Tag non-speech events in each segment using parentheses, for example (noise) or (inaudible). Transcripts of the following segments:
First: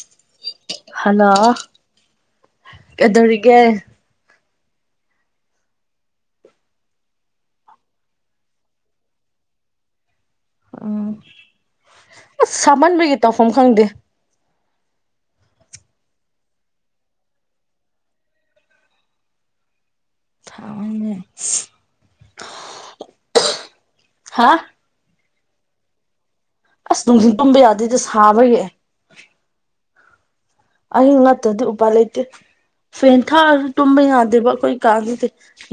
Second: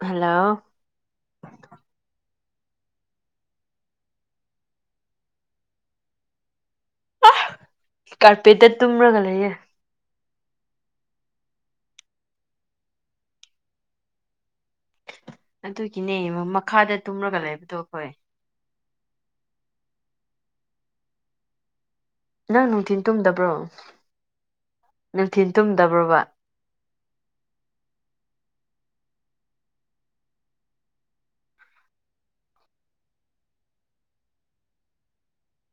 Hello hello ꯀꯩꯗꯧꯔꯤꯒꯦ ꯀꯥꯔꯄꯦꯠꯇ ꯇꯨꯝꯔꯒ ꯂꯩꯌꯦ ꯎꯝ ꯑꯁ ꯁꯥꯃꯟꯕꯒꯤ ꯇꯧꯐꯝ ꯈꯪꯗꯦ ꯑꯗꯨꯒꯤꯅꯦ ꯃꯈꯥꯗ ꯇꯨꯝꯂꯒ ꯂꯩꯕꯗꯣ ꯑꯩꯈꯣꯏ (unintelligible) ꯅꯪ ꯅꯨꯡꯊꯤꯟ ꯇꯨꯝꯗꯕ꯭ꯔꯣ ꯍꯥ ꯅꯨꯡꯊꯤꯟ ꯇꯨꯝꯗꯕ꯭ꯔꯣꯕ ꯑꯁ ꯅꯨꯡꯊꯤꯟ ꯇꯨꯝꯕ ꯌꯥꯗ‌ꯦꯗ ꯁꯥꯕꯒꯤ ꯑꯌꯨꯛ ꯅꯥꯠꯇꯔꯗꯤ ꯎꯄꯥꯏ ꯂꯩꯇꯦ ꯐꯦꯟ ꯊꯥꯛꯑꯁꯨ ꯇꯨꯝꯕ ꯌꯥꯗꯦꯕ ꯑꯩꯈꯣꯏꯀꯥꯟꯁꯤꯗꯤ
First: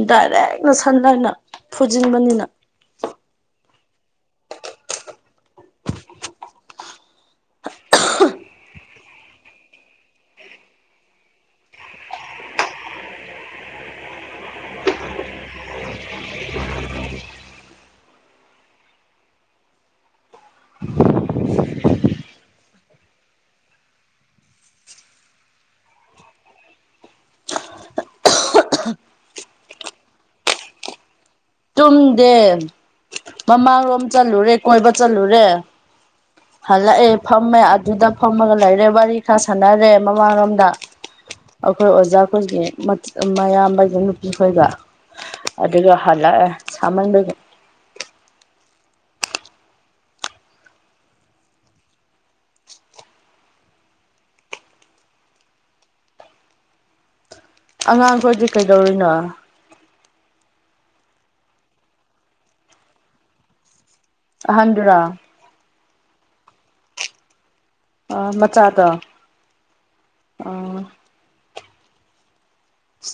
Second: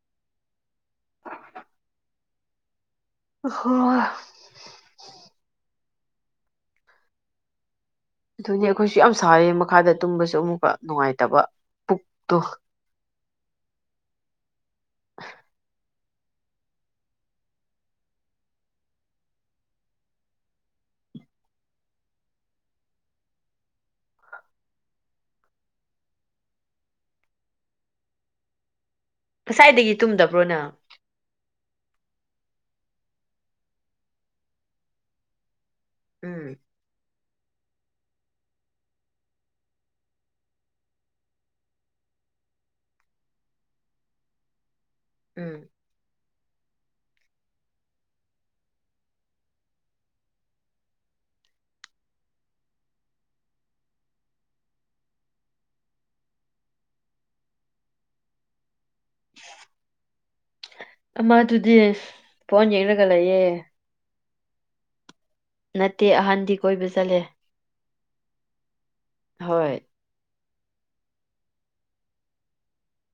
ꯗꯥꯏꯔꯦꯛꯅ ꯁꯟ ꯂꯥꯢꯠ ꯅ ꯐꯨꯖꯤꯟꯕꯅꯤꯅ (unintelligible) ꯑꯗꯨꯅꯦ ꯑꯩꯈꯣꯏꯁꯨ ꯌꯥꯝ ꯁꯥꯔꯦ ꯃꯈꯥꯗ ꯇꯨꯝꯕꯁꯨ ꯑꯃꯨꯛꯀ ꯅꯨꯡꯉꯥꯏꯇꯕ ꯄꯨꯛꯇꯣ ꯉꯁꯥꯏꯗꯒꯤ ꯇꯨꯝꯗꯕ꯭ꯔꯣ ꯅꯪ ꯇꯨꯝꯗꯦ ꯃꯃꯥꯡꯂꯣꯝ ꯆꯠꯂꯨꯔꯦ ꯀꯣꯏꯕ ꯆꯠꯂꯨꯔꯦ ꯎꯝ ꯍꯜꯂꯛꯑꯦ ꯐꯝꯃꯦ ꯑꯗꯨꯗ ꯐꯝꯃꯒ ꯂꯩꯔꯦ ꯋꯥꯔꯤ ꯈꯔ ꯁꯥꯟꯅꯔꯦ ꯃꯃꯥꯡꯂꯣꯝꯗ꯫ ꯑꯩꯈꯣꯏ ꯑꯣꯖꯥꯈꯣꯏꯒꯤ ꯑꯌꯥꯝꯕꯩꯒꯤ ꯅꯨꯄꯤ ꯈꯣꯏꯒ ꯎꯝ ꯑꯗꯨꯒ ꯍꯜꯂꯛꯑꯦ ꯁꯥꯃꯟꯕꯒꯤ꯫ ꯑꯉꯥꯡ ꯈ‌ꯣꯏꯗꯤ ꯀꯩꯗꯧꯔꯤꯅꯣ ꯑꯃ ꯑꯗꯨꯗꯤ ꯐꯣꯟ ꯌꯦꯡꯔꯒ ꯂꯩꯌꯦ꯫ ꯑꯍꯟꯗꯨꯔꯥ ꯅꯠꯇꯦ ꯑꯍꯟꯗꯤ ꯀꯣꯏꯕ ꯆꯠꯂꯦ꯫ ꯑꯣ ꯃꯆꯥꯗ‌ꯣ ꯍꯣꯏ ꯑꯣ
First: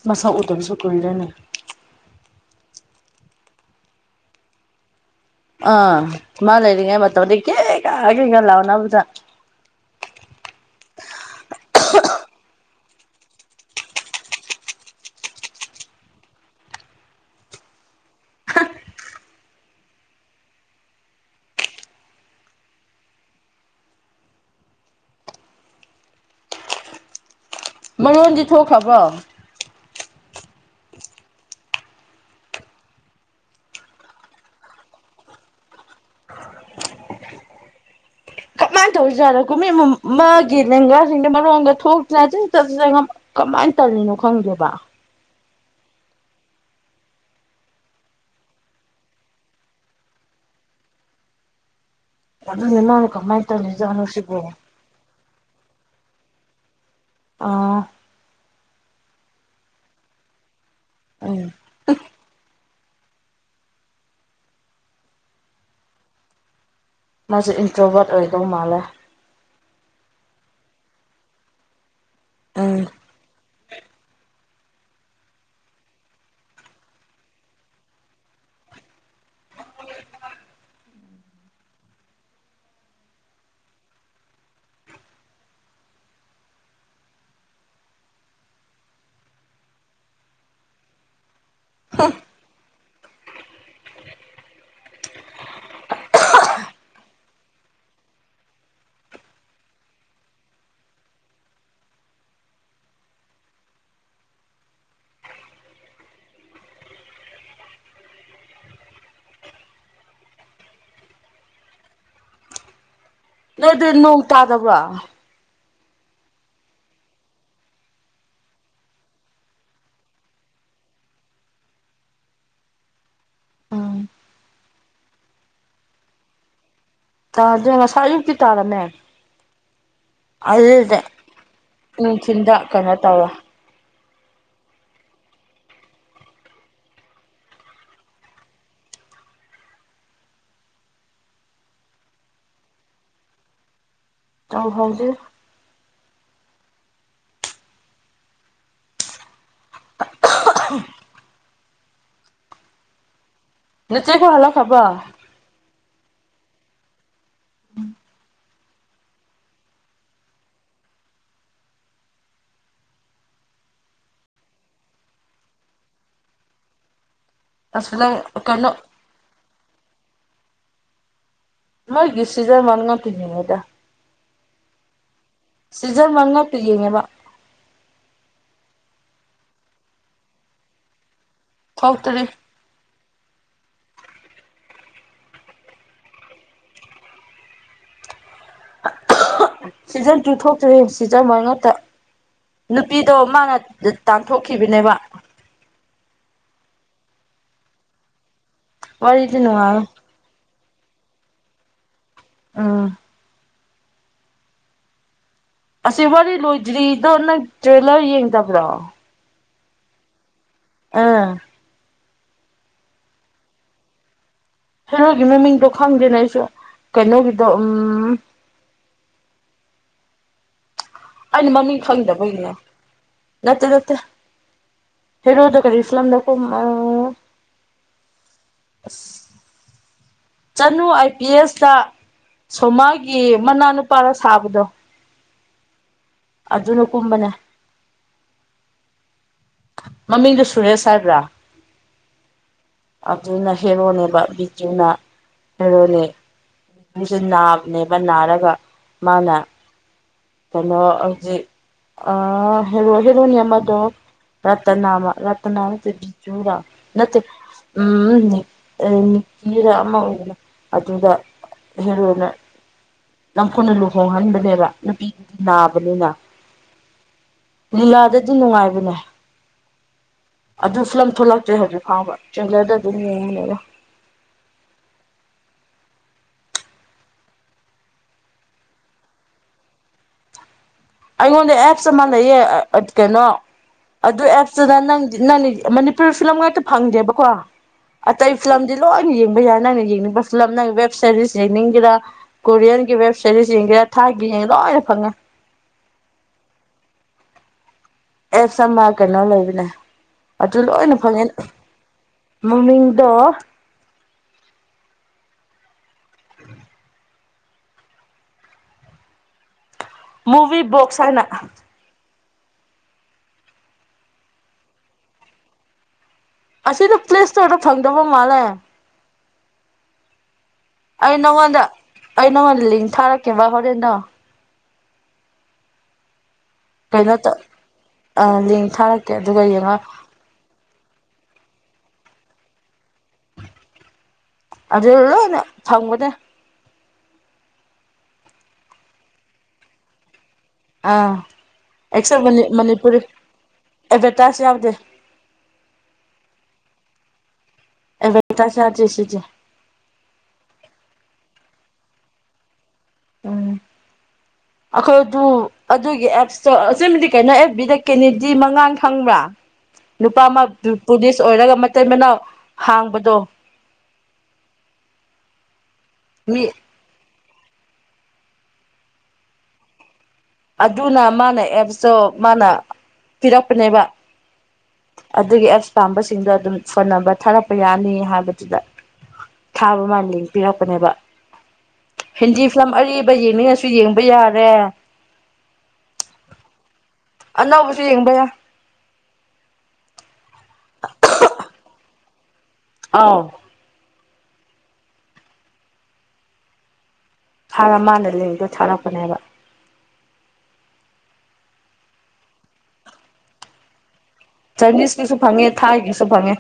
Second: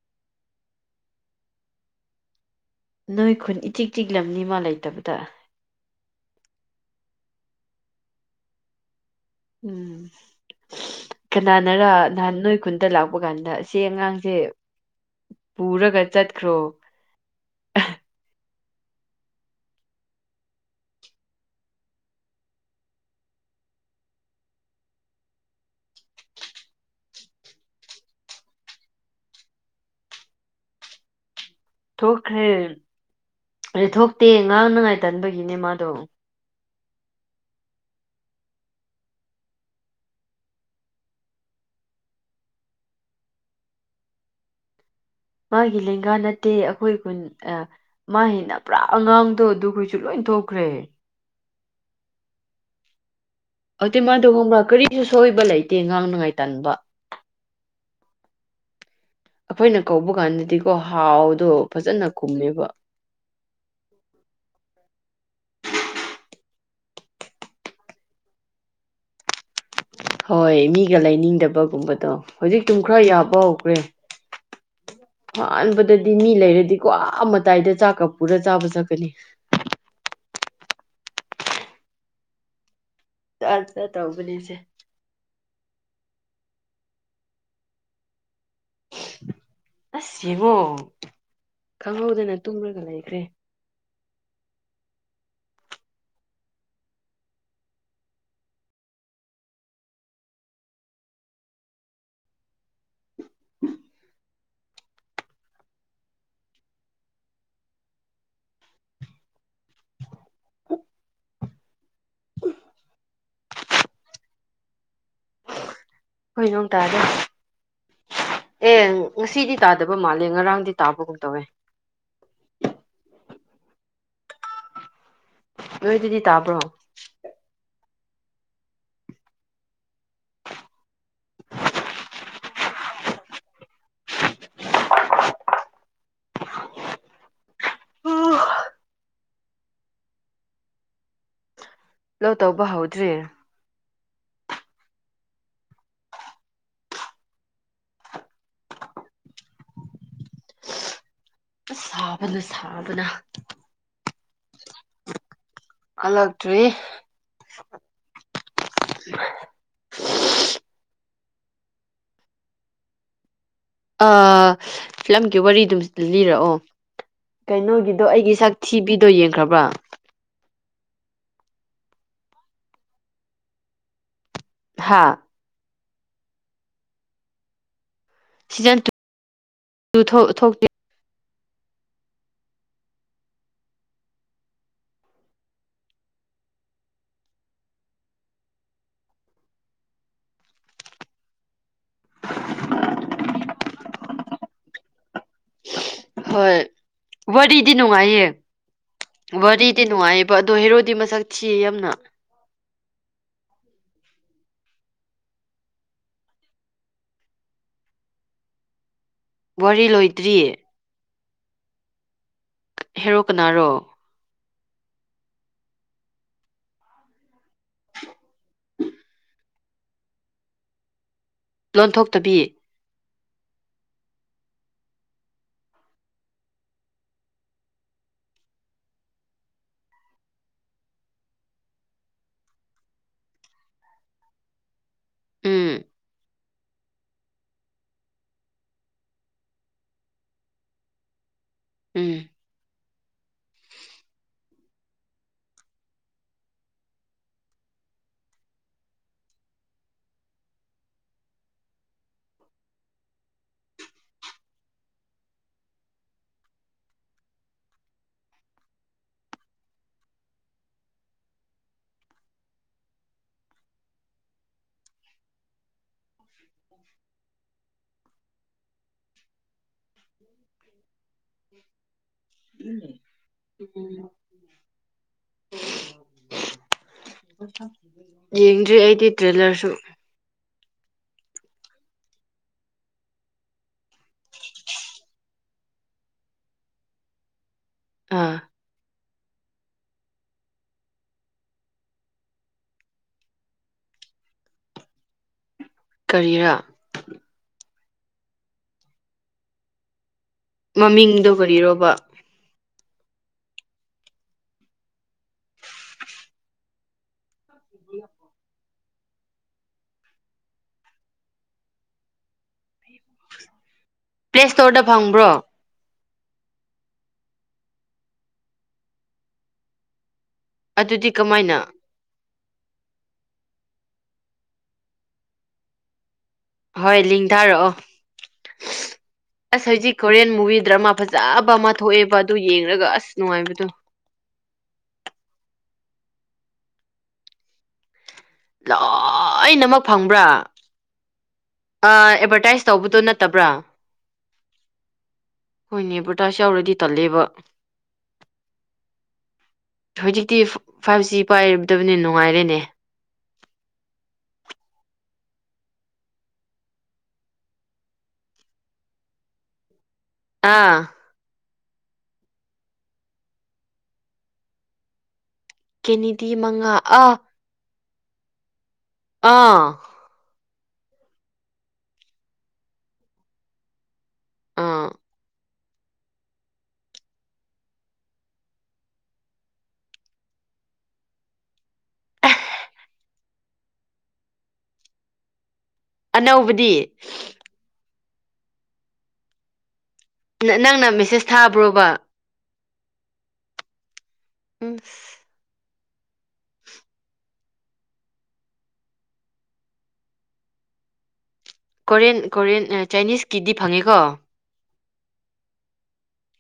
ꯃꯁꯥꯛ ꯎꯗꯕꯁꯨ ꯀꯨꯏꯔ‌ꯦꯅ‌ꯦ꯫ ꯅꯣꯏ ꯈꯨꯟ ꯏꯆꯤꯛ ꯆꯤꯛꯂꯝꯅꯤ ꯃꯥ ꯂꯩꯇꯕꯗ ꯑꯥ ꯃꯥ ꯂꯩꯔꯤꯉꯩ ꯃꯇꯝꯗꯤ ꯀꯦ ꯀꯥ ꯀꯩꯒ ꯂꯥꯎꯅꯕꯗ ꯎꯝ ꯀꯅꯥꯅꯔ ꯅꯍꯥꯟ ꯅꯣꯏ ꯈꯨꯟꯗ ꯂꯥꯛꯄ ꯀꯥꯟꯗ ꯑꯁꯤ ꯑꯉꯥꯡꯁꯦ ꯄꯨꯔꯒ ꯆꯠꯈ꯭ꯔꯣ ꯃꯔꯣꯟꯗꯤ ꯊꯣꯛꯈ꯭ꯔꯕ꯭ꯔꯣ ꯊꯣꯛꯈ꯭ꯔꯦ ꯑ ꯊꯣꯛꯇꯦ ꯉꯥꯡꯅꯉꯥꯏ ꯇꯟꯕꯒꯤꯅꯦ ꯃꯥꯗꯣ ꯀꯃꯥꯏꯅ ꯇꯧꯁꯤꯖꯥꯔꯣ ꯀꯨꯝ ꯃꯥꯒꯤ ꯂꯦꯡꯒꯥꯁꯤꯡ ꯃꯔꯣꯟꯒ ꯊꯣꯛꯇꯅ ꯑꯗꯨꯝ (unintelligible) ꯀꯃꯥꯏꯅ ꯇꯧꯔꯤꯅꯣ ꯈꯪꯗꯦꯕ꯫ ꯃꯥꯒꯤ ꯂꯦꯡꯒꯥ ꯅꯠꯇꯦ ꯑꯩꯈꯣꯏ ꯃꯥ ꯍꯩꯅ ꯄꯨꯔꯥ ꯑꯉꯥꯡꯗꯣ ꯑꯗꯨꯈꯣꯏꯁꯨ ꯂꯣꯏ ꯊꯣꯛꯈ꯭ꯔꯦ ꯑꯗꯨꯅꯦ ꯃꯅꯥ ꯀꯃꯥꯏ ꯑꯗꯨꯗꯤ ꯃꯥꯗꯣ ꯈꯪꯕ꯭ꯔꯥ ꯀꯔꯤꯁꯨ ꯁꯣꯏꯕ ꯂꯩꯇꯦ ꯉꯥꯡꯅꯉꯥꯏ ꯇꯟꯕ ꯑꯣ ꯑꯩꯈꯣꯏꯅ ꯀꯧꯕ ꯀꯥꯟꯗꯗꯤꯀꯣ ꯍꯥꯎꯗꯣ ꯎꯝ ꯐꯖꯅ ꯈꯨꯝꯃꯦꯕ (inaudible) ꯃꯥꯁꯦ ꯏꯟꯇ꯭ꯔꯣꯚꯔꯠ ꯑꯣꯏꯗꯧ ꯃꯥꯂꯦ ꯍꯣꯏ ꯃꯤꯒ ꯂꯩꯅꯤꯡꯗꯕꯒꯨꯝꯕꯗꯣ ꯍꯧꯖꯤꯛꯇꯨꯝ ꯎꯝ ꯈꯔ ꯌꯥꯕ ꯍꯧꯈ꯭ꯔꯦ (inaudible) ꯑꯍꯥꯟꯕꯗꯗꯤ ꯃꯤ ꯂꯩꯔꯗꯤꯀꯣ ꯑ ꯃꯇꯥꯏꯗ ꯆꯥꯛꯀ ꯄꯨꯔ ꯆꯥꯕ ꯆꯠꯀꯅꯤ (unintelligible) (unintelligible) ꯇꯧꯕꯅꯤꯁꯦ ꯑꯁ ꯌꯦꯡꯉꯣ ꯈꯪꯍꯧꯗꯅ ꯇꯨꯝꯔꯒ ꯂꯩꯈ꯭ꯔꯦ (unintelligible) (inaudible) (inaudible) ꯅꯣꯏꯗꯤ ꯅꯣꯡ ꯇꯥꯗꯕ꯭ꯔꯣ ꯑꯩꯈꯣꯏ ꯅꯣꯡ ꯇꯥꯗꯦ ꯑꯦ ꯉꯁꯤꯗꯤ ꯇꯥꯗꯕ ꯃꯥꯜꯂꯦ ꯉꯔꯥꯡꯗꯤ ꯇꯥꯕꯒꯨꯝ ꯇꯧꯋꯦ ꯎꯝ ꯅꯣꯏꯗꯗꯤ ꯇꯥꯕ꯭ꯔꯣ ꯇꯥꯗꯦ ꯉꯁꯥꯏ ꯑꯌꯨꯛꯇꯤ ꯇꯥꯔꯝꯃꯦ (unintelligible) ꯅꯨꯡꯊꯤꯟꯗ ꯀꯩꯅꯣ ꯇꯧꯋꯦ (unintelligible) ꯂꯧ ꯇꯧꯕ ꯍꯧꯗ꯭ꯔꯤ ꯇꯧ ꯍꯧꯗ꯭ꯔꯤ (unintelligible) ꯑꯁ ꯁꯥꯕꯅ ꯁꯥꯕꯅ (unintelligible) ꯍꯜꯂꯛꯈ꯭ꯔꯕꯣ ꯍꯟꯂꯛꯇ꯭ꯔꯤ ꯎꯝ ꯑ ꯐꯤꯂꯝꯒꯤ ꯋꯥꯔꯤꯗꯨꯝ ꯂꯤꯔꯛꯑꯣ ꯑꯁ ꯀꯩꯅꯣꯒꯤꯗꯣ ꯅꯪ ꯑꯩꯒꯤ ꯀꯩꯅꯣ ꯁꯛꯊꯤꯕꯤꯗꯣ ꯌꯦꯡꯈ꯭ꯔꯕ꯭ꯔꯥ ꯃꯣꯏꯒꯤ ꯁꯤꯖꯟ ꯋꯥꯟ ꯉꯥꯛꯇ ꯌꯦꯡꯉꯦꯗ ꯍꯥꯥ ꯁꯤꯖꯟ ꯋꯥꯟ ꯉꯥꯛꯇ ꯌꯦꯡꯉꯦꯕ season (unintelligible) ꯊꯣꯛꯇ꯭ꯔꯤ season two ꯊꯣꯛꯇ꯭ꯔꯤ season one ꯉꯥꯛꯇ ꯅꯨꯄꯤꯗꯣ ꯃꯥꯅ ꯇꯥꯟꯊꯣꯛꯈꯤꯕꯅꯦꯕ ꯍꯣꯏ ꯋꯥꯔꯤꯗꯤ ꯅꯨꯡꯉꯥꯏꯌꯦ ꯋꯥꯔꯤꯗꯤ ꯅꯨꯡꯉꯥꯏ ꯕ ꯑꯗꯣ ꯍꯦꯔꯣꯗꯤ ꯃꯁꯛ ꯊꯤꯌꯦ ꯌꯥꯝꯅ ꯑꯥ ꯑꯁꯤ ꯋꯥꯔꯤ ꯂꯣꯏꯗ꯭ꯔꯤꯗꯣ ꯅꯪ ꯇ꯭ꯔꯦꯂꯔ ꯌꯦꯡꯗꯕ꯭ꯔꯣ ꯋꯥꯔꯤ ꯂꯣꯏꯗ꯭ꯔꯤ ꯑꯥ ꯍꯦꯔꯣ ꯀꯅꯥꯔꯣ ꯍꯦꯔꯣꯒꯤ ꯃꯃꯤꯡꯗꯣ ꯈꯪꯗꯦꯅꯦ ꯑꯩꯁꯨ ꯀꯩꯅꯣꯒꯤꯗꯣ ꯎꯝ ꯑꯩꯅ ꯃꯃꯤꯡ ꯈꯪꯗꯕꯒꯤꯅꯦ ꯂꯣꯟꯊꯣꯛꯇꯕꯤ ꯅꯠꯇꯦ ꯅꯠꯇꯦ ꯍꯦꯔꯣꯗ ꯀꯔꯤ ꯐꯤꯂꯝꯗ ꯀꯨꯝ (inaudible) ꯆꯥꯅꯨ ꯑꯥꯏ ꯄꯤ ꯑꯦꯁꯇ ꯁꯣꯃꯥꯒꯤ ꯃꯅꯥꯅꯨꯄꯥꯔ ꯁꯥꯕꯗꯣ ꯎꯝ ꯑꯗꯨꯅ ꯀꯨꯝꯕꯅꯦ ꯃꯃꯤꯡꯗꯨꯣ ꯁꯨꯔꯦꯁ ꯍꯥꯏꯕ꯭ꯔꯥ ꯎꯝ ꯑꯗꯨꯅ ꯍꯦꯔꯣꯅꯦꯕ ꯕꯤꯖꯨꯅ ꯍꯦꯔꯣꯏꯅꯤ ꯑꯗꯨꯁꯨ ꯅꯥꯕꯅꯦꯕ ꯅꯥꯔꯒ ꯃꯥꯅ ꯀꯩꯅꯣ ꯑꯥ ꯍꯦꯔꯣ ꯍꯦꯔꯅꯤꯃꯗꯣ ꯔꯠꯇꯅꯥꯃ ꯔꯠꯇꯅꯥꯔ ꯅꯠꯇꯦ ꯎꯝ ꯅꯤꯀꯤꯔ ꯑꯃ ꯑꯣꯏꯗꯅ ꯑꯗꯨꯗ ꯍꯦꯔꯣꯗ ꯅꯝꯗꯨꯅ ꯂꯨꯍꯣꯡꯍꯟꯕꯅꯦꯕ ꯅꯨꯄꯤꯗꯨꯗꯤ ꯅꯥꯕꯅꯤꯅ (inaudible) ꯂꯤꯂꯥꯗꯗꯤ ꯅꯨꯡꯉꯥꯏꯕꯅꯦ ꯑꯗꯨ ꯐꯤꯂꯝ ꯊꯣꯛꯂꯛꯇ꯭ꯔꯦ ꯍꯧꯖꯤꯛ ꯐꯥꯎꯕ ꯆꯇꯔꯦꯖꯔꯗ ꯑꯗꯨꯝ ꯌꯦꯡꯕꯅꯤꯅ (unintelligible) ꯌꯦꯡꯗ꯭ꯔꯤ ꯑꯩꯗꯤ ꯇ꯭ꯔꯦꯂꯔꯁꯨ ꯑꯩꯉꯣꯟꯗ ꯑꯦꯞꯁ ꯑꯃ ꯂꯩꯌꯦ ꯀꯩꯅꯣ ꯑꯗꯨ ꯑꯦꯞꯁꯇꯨꯗ ꯅꯪ ꯅꯪ ꯐꯤꯂꯝ ꯉꯥꯛꯇ ꯐꯪꯗꯦꯕꯀꯣ ꯑꯇꯩ ꯑꯥ ꯐꯤꯂꯝ ꯁꯤ ꯂꯣꯏꯅ ꯌꯦꯡꯕ ꯌꯥꯏ ꯅꯪꯅ ꯌꯦꯡꯅꯤꯡꯕ ꯐꯤꯂꯝ ꯅꯪ ꯋꯦꯕ ꯁꯦꯔꯤꯁ ꯌꯦꯡꯅꯤꯡꯒꯦꯔꯥ ꯀꯣꯔꯤꯌꯟꯒꯤ ꯋꯦꯕ ꯁꯦꯔꯤꯁ ꯌꯦꯡꯁꯤꯦ ꯊꯥꯏꯒꯤ ꯌꯦꯡ ꯂꯣꯏꯅ ꯐꯪꯉꯦ ꯀꯔꯤꯔ ꯑꯦꯁꯃ ꯀꯩꯅꯣ ꯂꯩꯕꯅꯦ ꯑꯗꯨ ꯂꯣꯏꯅ ꯐꯪꯉꯤꯅ ꯃꯃꯤꯡꯗꯣ ꯀꯔꯤꯔꯣꯕ ꯃꯃꯤꯗꯣ ꯃꯨꯚ ꯕꯣꯛꯁ ꯍꯥꯏꯅ ꯄ꯭ꯂꯦ ꯁ꯭ꯇꯣꯔꯗ ꯐꯪꯕ꯭ꯔꯣ ꯑꯁꯤꯗ ꯄ꯭ꯂꯦ ꯁ꯭ꯇꯣꯔ ꯐꯪꯗꯕ ꯃꯥꯜꯂꯦ ꯑꯗꯨꯗꯤ ꯑꯩ ꯀꯃꯥꯏꯅ ꯅꯪꯉꯣꯟꯗ ꯑꯩ ꯅꯪꯉꯣꯟꯗ ꯂꯤꯡ ꯊꯥꯔꯛꯀꯦꯕ ꯍꯣꯔꯦꯟꯗꯣ ꯍꯣꯏ ꯀꯩꯅꯣ ꯇꯧ ꯂꯤꯡꯊꯥꯔꯛꯑꯣ ꯑ ꯂꯤꯡ ꯊꯥꯔꯛꯀꯦ ꯑꯗꯨꯒ ꯑꯁ ꯌꯦꯡꯉꯣ ꯍꯧꯖꯤꯛ ꯀꯣꯔꯤꯌꯟ ꯃꯨꯚꯤ ꯗ꯭ꯔꯃꯥ ꯐꯖꯕ ꯑꯃ ꯊꯣꯛꯑꯦꯕ ꯑꯗꯨ ꯌꯦꯡꯂꯡꯒ ꯑꯁ ꯅꯨꯡꯉꯥꯏꯕꯗꯣ ꯑꯗꯨ ꯂꯣꯏꯅ ꯊꯝꯒꯅꯦ ꯂꯣꯏꯅꯃꯛ ꯐꯪꯕ꯭ꯔꯥ ꯑꯥ ꯑꯥ ꯑꯩꯛꯁꯦꯟ ꯑꯦꯗꯚꯔꯇꯥꯏꯁ ꯃꯅꯤꯄꯨꯔꯤ ꯇꯧꯕꯗꯣ ꯅꯠꯇꯕ꯭ꯔꯥ ꯑꯦꯗꯚꯔꯇꯥꯏꯖ ꯌꯥꯎꯗꯦ ꯍꯣꯏꯅꯦ ꯑꯦꯗꯚꯔꯇꯥꯏꯁ ꯌꯥꯎꯔꯗꯤ ꯇꯜꯂꯦꯕ ꯑꯦꯕꯦꯔꯇꯥꯁ (unintelligible) ꯍꯧꯖꯤꯛꯇꯤ ꯐꯥꯏꯚ ꯖꯤ ꯄꯥꯏꯔꯗꯕꯅꯤ ꯅꯨꯡꯉꯥꯏꯔꯦꯅꯦ ꯎꯝ ꯑꯩꯈꯣꯏꯗꯨ ꯑꯗꯨꯒꯤ ꯑꯦꯞꯁꯇꯣ ꯑꯆꯗꯤ ꯀꯩꯅꯣ ꯑꯦꯐ ꯕꯤꯗ ꯀꯦꯅꯤꯗꯤ ꯃꯉꯥꯟ ꯐꯪꯕ꯭ꯔꯥ ꯅꯨꯄꯥ ꯑꯃ ꯑꯥ ꯄꯨꯂꯤꯁ ꯑꯣꯏꯔꯒ ꯃꯇꯩ ꯃꯅꯥꯎ ꯍꯥꯡꯕꯗꯣ ꯀꯦꯅꯤꯗꯤ ꯃꯤ ꯃꯉꯥ ꯑꯥ ꯑꯥ ꯑꯗꯨꯅ ꯃꯥꯅ ꯑꯦꯞꯇꯣ ꯃꯥꯅ ꯄꯤꯔꯛꯄꯅꯦꯕ ꯑꯥ ꯑꯗꯨꯒꯤ ꯑꯦꯞꯁ ꯄꯥꯝꯕꯁꯤꯡꯗ ꯑꯗꯨꯝ ꯐꯅꯕ ꯊꯥꯔꯛꯄ ꯌꯥꯅꯤ ꯍꯥꯏꯕꯗꯨꯗ ꯊꯥꯕ ꯃꯥꯜꯂꯤ ꯄꯤꯔꯛꯄꯅꯦꯕ ꯍꯤꯟꯗꯤ ꯐꯤꯂꯝ ꯑꯔꯤꯕ ꯌꯦꯡꯅꯤꯡꯉꯁꯨ ꯌꯦꯡꯕ ꯌꯥꯔꯦ ꯑꯅꯧꯕꯗꯤ ꯑꯅꯧꯕꯁꯨ ꯌꯦꯡꯕ ꯌꯥ ꯅꯪꯅ ꯃꯦꯁꯦꯁ ꯊꯥꯕ꯭ꯔꯣꯕ ꯑꯥꯎ ꯎꯝ ꯊꯔ ꯃꯥꯅ ꯂꯩꯕꯗꯣ ꯊꯥꯔꯛꯄꯅꯦꯕ ꯀꯣꯔꯤꯌꯟ ꯀꯣꯔꯤꯌꯟ ꯆꯥꯏꯅꯤꯁꯀꯤꯗꯤ ꯐꯪꯉꯦꯀꯣ ꯆꯥꯏꯅꯤꯁꯀꯤꯁꯨ ꯐꯪꯉꯦ ꯊꯥꯏꯒꯤꯁꯨ ꯐꯪꯉꯦ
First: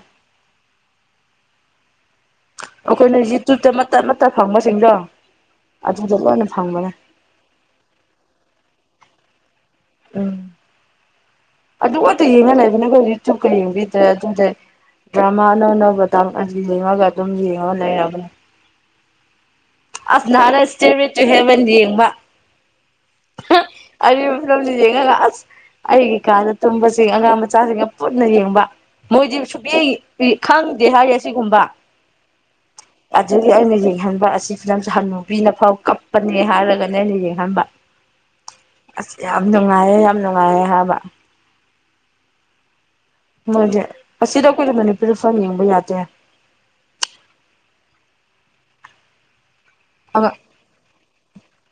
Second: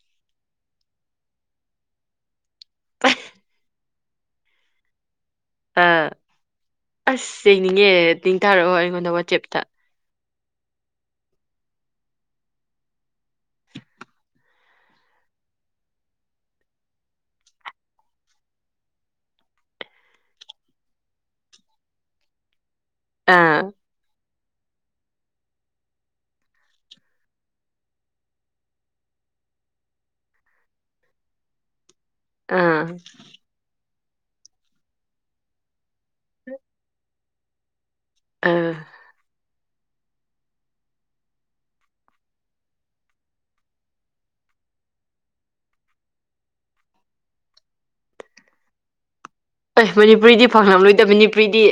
ꯑꯩꯈꯣꯏꯅ ꯌꯨꯇ꯭ꯌꯨꯕꯇ ꯃꯇꯠ ꯃꯇꯠ ꯐꯪꯕꯁꯤꯡꯗꯣ ꯑꯥ ꯑꯗꯨꯗ ꯂꯣꯏꯅ ꯐꯪꯕꯅꯦ ꯑꯁ ꯌꯦꯡꯅꯤꯡꯉꯦ ꯂꯤꯡ ꯊꯥꯔꯛꯑꯣ ꯑꯩꯉꯣꯟꯗ ꯋꯥꯆꯦꯞꯇ ꯎꯝ ꯑꯗꯨ ꯉꯛꯇ ꯌꯦꯡꯉꯒ ꯂꯩꯕꯅꯦꯀꯣ ꯌꯨꯇ꯭ꯌꯨꯕꯀ ꯌꯦꯡꯕꯤꯗ꯭ꯔꯦ ꯑꯗꯨꯗꯤ ꯗ꯭ꯔꯃꯥ ꯑꯅꯧ ꯑꯅꯧꯕ ꯇꯥꯛ ꯌꯦꯡꯉꯒ ꯑꯗꯨꯝ ꯌꯦꯡꯉꯒ ꯂꯩꯔꯕꯅꯦ ꯑꯁ ꯅꯥꯥꯍꯥꯟ (unintelligible) ꯍꯦꯕꯟ ꯌꯦꯡꯕ ꯑꯥ ꯑꯗꯨ ꯐꯤꯂꯝꯗꯣ ꯌꯦꯡꯉꯒꯥ ꯑꯁ ꯑꯩꯒꯤ ꯀꯥꯗ ꯇꯨꯝꯕꯁꯤꯡ ꯑꯉꯥꯡ ꯃꯆꯥꯁꯤꯡꯒ ꯄꯨꯟꯅ ꯌꯦꯡꯕ ꯃꯣꯏꯗꯤ ꯁꯨꯛꯌꯦꯡ ꯈꯪꯗꯦ ꯍꯥꯏ ꯑꯁꯤꯒꯨꯝꯕ ꯑꯥ ꯑꯗꯨꯒꯤ ꯑꯩꯅ ꯌꯦꯡꯍꯟꯕ ꯑꯁꯤ ꯐꯤꯂꯝꯁꯦ ꯍꯥꯅꯨꯕꯤꯅ ꯐꯥꯎ ꯀꯞꯄꯅꯦ ꯍꯥꯏꯔꯒꯅꯦ ꯑꯩꯅ ꯌꯦꯡꯍꯟꯕ ꯑꯥ ꯑꯁ ꯌꯥꯝ ꯅꯨꯡꯉꯥꯏꯌꯦ ꯌꯥꯝ ꯅꯨꯡꯉꯥꯏꯌꯦ ꯍꯥꯏꯕ ꯃꯣꯏꯗꯤ ꯑꯁꯤꯗ ꯑꯩꯈꯣꯏ ꯃꯅꯤꯄꯨꯔꯤ ꯐꯥꯎ ꯌꯦꯡꯕ ꯌꯥꯗꯦ ꯑꯦ ꯑꯉꯥꯡ ꯃꯅꯤꯄꯨꯔꯤꯗꯤ ꯐꯪꯉꯂꯣꯏꯗꯕ ꯃꯅꯤꯄꯨꯔꯤꯗꯤ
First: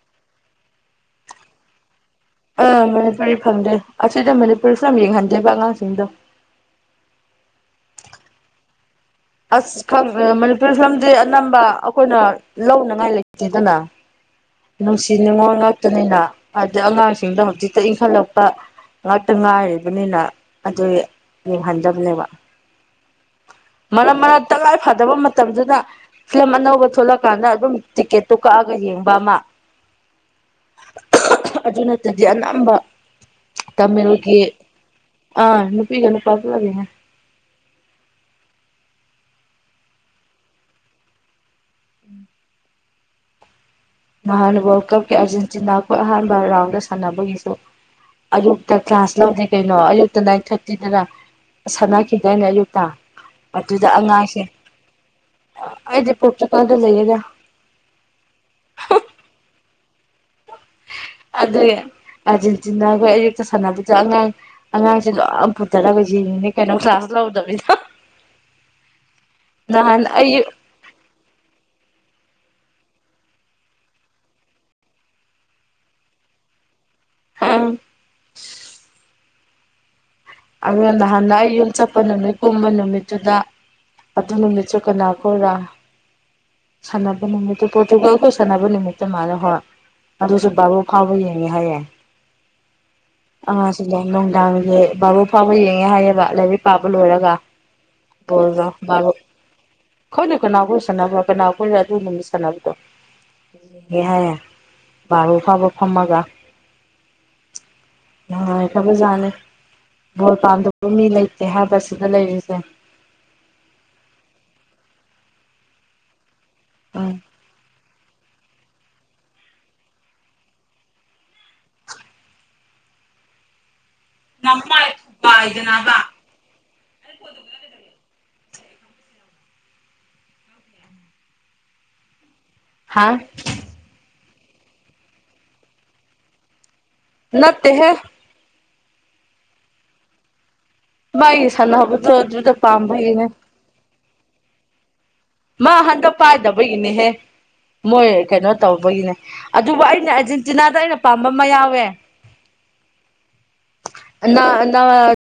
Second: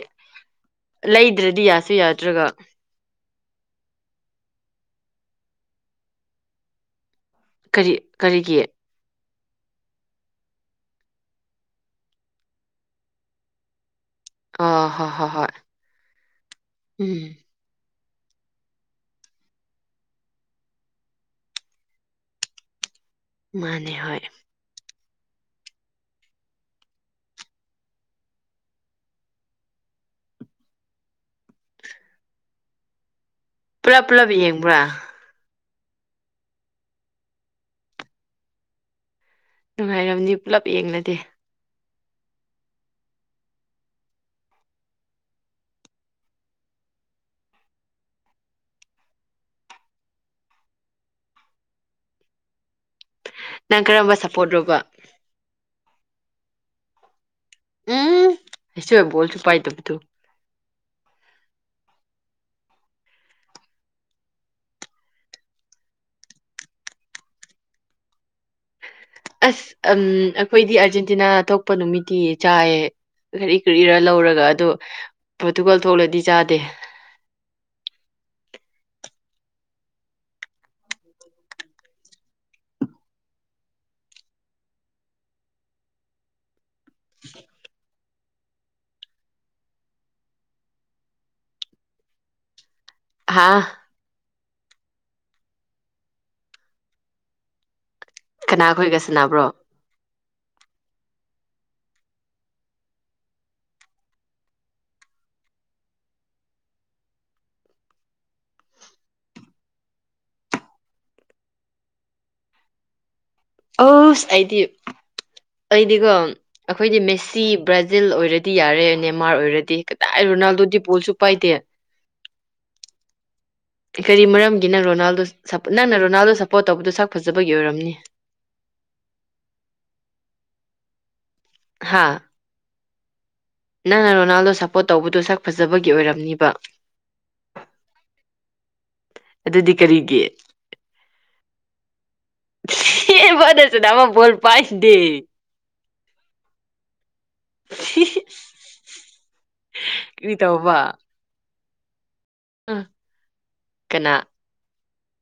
ꯂꯩꯗ꯭ꯔꯗꯤ ꯌꯥꯁꯨ ꯌꯥꯗ꯭ꯔꯒ ꯑꯥ ꯃꯅꯤꯄꯨꯔꯤ ꯐꯪꯗꯦ ꯑꯁꯤꯗ ꯃꯅꯤꯄꯨꯔꯤ ꯐꯤꯂꯝ ꯌꯦꯡꯍꯟꯗꯦꯕ ꯑꯉꯥꯡꯁꯤꯡꯗꯣ ꯀꯔꯤ ꯀꯔꯤꯒꯤ ꯑꯁ ꯈꯪ ꯃꯅꯤꯄꯨꯔꯤ ꯐꯤꯂꯝꯗꯤ ꯑꯅꯝꯕ ꯑꯩꯈꯣꯏꯅ ꯂꯧꯅꯉꯥꯏ ꯂꯩꯇꯦꯗꯅ ꯑꯥ ꯍꯣꯏ ꯅꯨꯡꯁꯤ ꯍꯣꯏ ꯍꯣꯏ ꯅꯤꯉꯣꯜ ꯉꯥꯛꯇꯅꯤꯅ ꯍꯥꯏꯗꯤ ꯎꯝ ꯑꯉꯥꯡꯁꯤꯡꯗ ꯍꯧꯖꯤꯛꯇ ꯏꯪꯈꯠꯂꯛꯄ ꯉꯥꯛꯇ ꯉꯥꯏꯔꯤꯕꯅꯤꯅ ꯑꯗꯨꯒꯤ ꯌꯦꯡꯍꯟꯗꯕꯅꯦꯕ ꯃꯥꯅꯦ ꯃꯔꯛ ꯍꯣꯏ ꯃꯔꯛꯇ ꯇꯉꯥꯏ ꯐꯗꯕ ꯃꯇꯝꯗꯨꯗ ꯐꯤꯂꯝ ꯑꯅꯧꯕ ꯊꯣꯛꯣꯂꯛꯀꯥꯟꯗ ꯑꯗꯨꯝ ꯇꯤꯛꯀꯦꯠꯇꯣ ꯀꯛꯑꯒ ꯌꯦꯡꯕ ꯑꯃ ꯑꯗꯨ ꯅꯠꯇꯗꯤ ꯑꯅꯝꯕ ꯄꯨꯂꯞ ꯄꯨꯂꯞ ꯇꯃꯤꯜꯒꯤ ꯌꯦꯡꯕ꯭ꯔꯥ ꯑꯥ ꯅꯨꯄꯤꯒ ꯅꯨꯄꯥ ꯄꯨꯜꯂ ꯌꯦꯡꯉꯦ ꯅꯨꯡꯉꯥꯏꯔꯝꯅꯤ ꯄꯨꯂꯞ ꯌꯦꯡꯂꯗꯤ ꯅꯍꯥꯟ ꯋꯥꯔꯜ ꯀꯞꯀꯤ ꯑꯥꯔꯖꯦꯟꯇꯤꯅ ꯈꯣꯏ ꯑꯍꯥꯟꯕ ꯔꯥꯎꯟꯗ ꯁꯥꯟꯅꯕꯒꯤꯁꯨ ꯑꯌꯨꯛꯇ ꯀ꯭ꯂꯥꯁ ꯂꯧꯗꯦ ꯀꯩꯅꯣ ꯑꯌꯨꯛꯇ ꯅꯥꯏꯟ ꯊꯥꯔꯇꯤꯗꯅ ꯁꯥꯟꯅꯈꯤꯗꯅꯦ ꯑꯌꯨꯛꯇꯥ ꯅꯪ ꯑꯗꯨꯗ ꯀꯔꯝꯕ ꯑꯉꯥꯡꯁꯦ ꯁꯞꯄꯣꯔꯠꯔꯣꯕ ꯑꯩꯗꯤ ꯄꯨꯛꯀꯤ ꯄꯥꯜꯗ ꯂꯩꯔꯥꯒ ꯎꯝ ꯃꯦꯁꯤ ꯕꯣꯜꯁꯨ ꯄꯥꯏꯇꯕꯗꯨ ꯑꯥꯗꯨꯏ ꯑꯥꯔꯖꯦꯟꯇꯤꯅꯒ ꯑꯌꯨꯛꯇ ꯁꯥꯟꯅꯕꯗꯨ ꯑꯉꯥꯡ ꯑꯉꯥꯡꯁꯦ ꯂꯣꯏ ꯄꯨꯊꯔꯒ ꯌꯦꯡꯉꯤꯅꯤ ꯀꯩꯅꯣ ꯀ꯭ꯂꯥꯁ ꯂꯧꯗꯕꯤꯗ ꯑꯁ ꯑꯝ ꯅꯍꯥꯟ ꯑꯩ ꯑꯩꯈꯣꯏꯗꯤ ꯑꯥꯔꯖꯦꯟꯇꯤꯅꯥ ꯊꯣꯛ ꯄ ꯅꯨꯃꯤꯠꯇꯤ ꯆꯥꯏꯌꯦ ꯀꯔꯤ ꯀꯔꯤꯔ ꯂꯧꯔꯒ ꯑꯗꯣ ꯄꯣꯔꯇꯨꯒꯜ ꯊꯣꯛꯂꯗꯤ ꯆꯥꯗꯦ ꯑꯥ ꯑꯗꯨꯒꯥ ꯅꯍꯥꯟꯗ ꯑꯩ ꯌꯨꯝ ꯆꯠꯄ ꯅꯨꯃꯤꯠ ꯀꯨꯝꯕ ꯅꯨꯃꯤꯠꯇꯨꯗ ꯑꯗꯨ ꯅꯨꯃꯤꯠꯁꯨ ꯀꯅꯥ ꯈꯣꯏꯔꯥ ꯁꯥꯟꯅꯕ ꯅꯨꯃꯤꯇꯣ ꯄꯣꯔꯇꯨꯒꯜ ꯀ ꯁꯥꯟꯅꯕ ꯅꯨꯃꯤꯇꯣ ꯃꯥꯜꯂꯦ ꯍꯣꯏ ꯑꯗꯨꯁꯨ ꯕꯥꯕꯣꯛ ꯐꯥꯎꯕ ꯌꯦꯡꯉꯦ ꯍꯥꯏꯌꯦ ꯍꯥ ꯑꯥ ꯑꯗꯨꯗꯣ ꯅꯨꯡꯗꯥꯡꯒꯤ ꯕꯥꯔꯣ ꯐꯥꯎꯕ ꯌꯦꯡꯉꯦ ꯍꯥꯏꯌꯦꯕ ꯂꯥꯏꯔꯤꯛ ꯄꯥꯕ ꯂꯣꯏꯔꯒ ꯕꯣꯜꯒꯥ ꯀꯅꯥꯈꯣꯏꯒ ꯕꯥꯔꯣ ꯁꯥꯟꯅꯕ꯭ꯔꯣ ꯈꯪꯗꯦ ꯀꯅꯥꯒꯨꯝꯕꯥ ꯁꯥꯟꯅꯕ ꯀꯅꯥꯒꯨꯝ ꯑꯗꯨ ꯅꯨꯃꯤꯠ ꯁꯥꯟꯅꯕꯗꯣ ꯍꯦ ꯍꯥꯏꯌꯦ ꯕꯥꯔꯣ ꯐꯥꯎꯕ ꯐꯝꯃꯒ ꯅꯨꯡꯉꯥꯏꯈꯔꯥꯕ ꯖꯥꯠꯅꯦ ꯕꯣꯜꯄꯥꯟꯗꯕꯨ ꯃꯤ ꯂꯩꯇꯦ ꯍꯥꯏꯕ ꯁꯤꯗ ꯂꯩꯔꯤꯁꯦ ꯑꯁ ꯑꯩꯗꯤ ꯑꯩꯗꯤꯀꯣ ꯑꯩꯈꯣꯏꯗꯤ ꯎꯝ ꯃꯦꯁꯤ ꯕ꯭ꯔꯖꯤ ꯍꯖꯤꯦꯜ ꯑꯣꯏꯔꯗꯤ ꯌꯥꯔꯦ ꯅꯦꯃꯥꯔ ꯑꯣꯏꯔꯗꯤ ꯀꯗꯥꯏ ꯔꯣꯅꯥꯜꯗꯣ ꯗꯤ ꯄꯣꯜꯁꯨ ꯄꯥꯏꯗꯦ ꯀꯔꯤ ꯅꯃꯥꯏ ꯃꯔꯝꯒꯤꯅꯪ ꯔꯣꯅꯥꯜꯗꯣ ꯊꯨꯒꯥꯏꯗꯅꯕ ꯅꯪꯅ ꯔꯣꯅꯥꯜꯗꯣ ꯁꯞꯄꯣꯔꯠ ꯇꯧꯕꯗꯣ ꯁꯛ ꯐꯖꯕꯒꯤ ꯑꯣꯏꯔꯝꯅꯤ ꯍꯥꯥ ꯍꯥꯥ ꯅꯪꯅ ꯔꯣꯅꯥꯜꯗꯣ ꯁꯞꯄꯣꯔꯠ ꯇꯧꯕꯗꯣ ꯁꯛ ꯐꯖꯕꯒꯤ ꯑꯣꯏꯔꯝꯅꯤꯕ ꯅꯠꯇꯦ ꯍꯦ ꯑꯗꯨꯗꯤ ꯀꯔꯤꯒꯤ ꯚꯥꯏ ꯁꯥꯟꯅꯅꯕꯕꯗꯣ ꯑꯗꯨꯗ ꯄꯥꯝꯕꯒꯤꯅꯦ ꯑꯗꯨꯗꯥ ꯕꯣꯜ ꯄꯥꯏꯗꯨꯗꯤ ꯃꯥ ꯍꯟꯗꯛ ꯄꯥꯏꯗꯕꯒꯤꯅꯦꯍꯦ ꯃꯣꯏ ꯀꯩꯅꯣ ꯇꯧꯕꯒꯤꯅꯦ ꯑꯗꯨꯕꯨ ꯑꯩꯅ ꯀꯔꯤ ꯑꯔꯖꯦꯟꯇꯤꯅꯥꯗ ꯑꯩꯅ ꯄꯥꯝꯕ ꯑꯃ ꯌꯥꯎꯋꯦ ꯎꯝ ꯀꯅꯥ (unintelligible)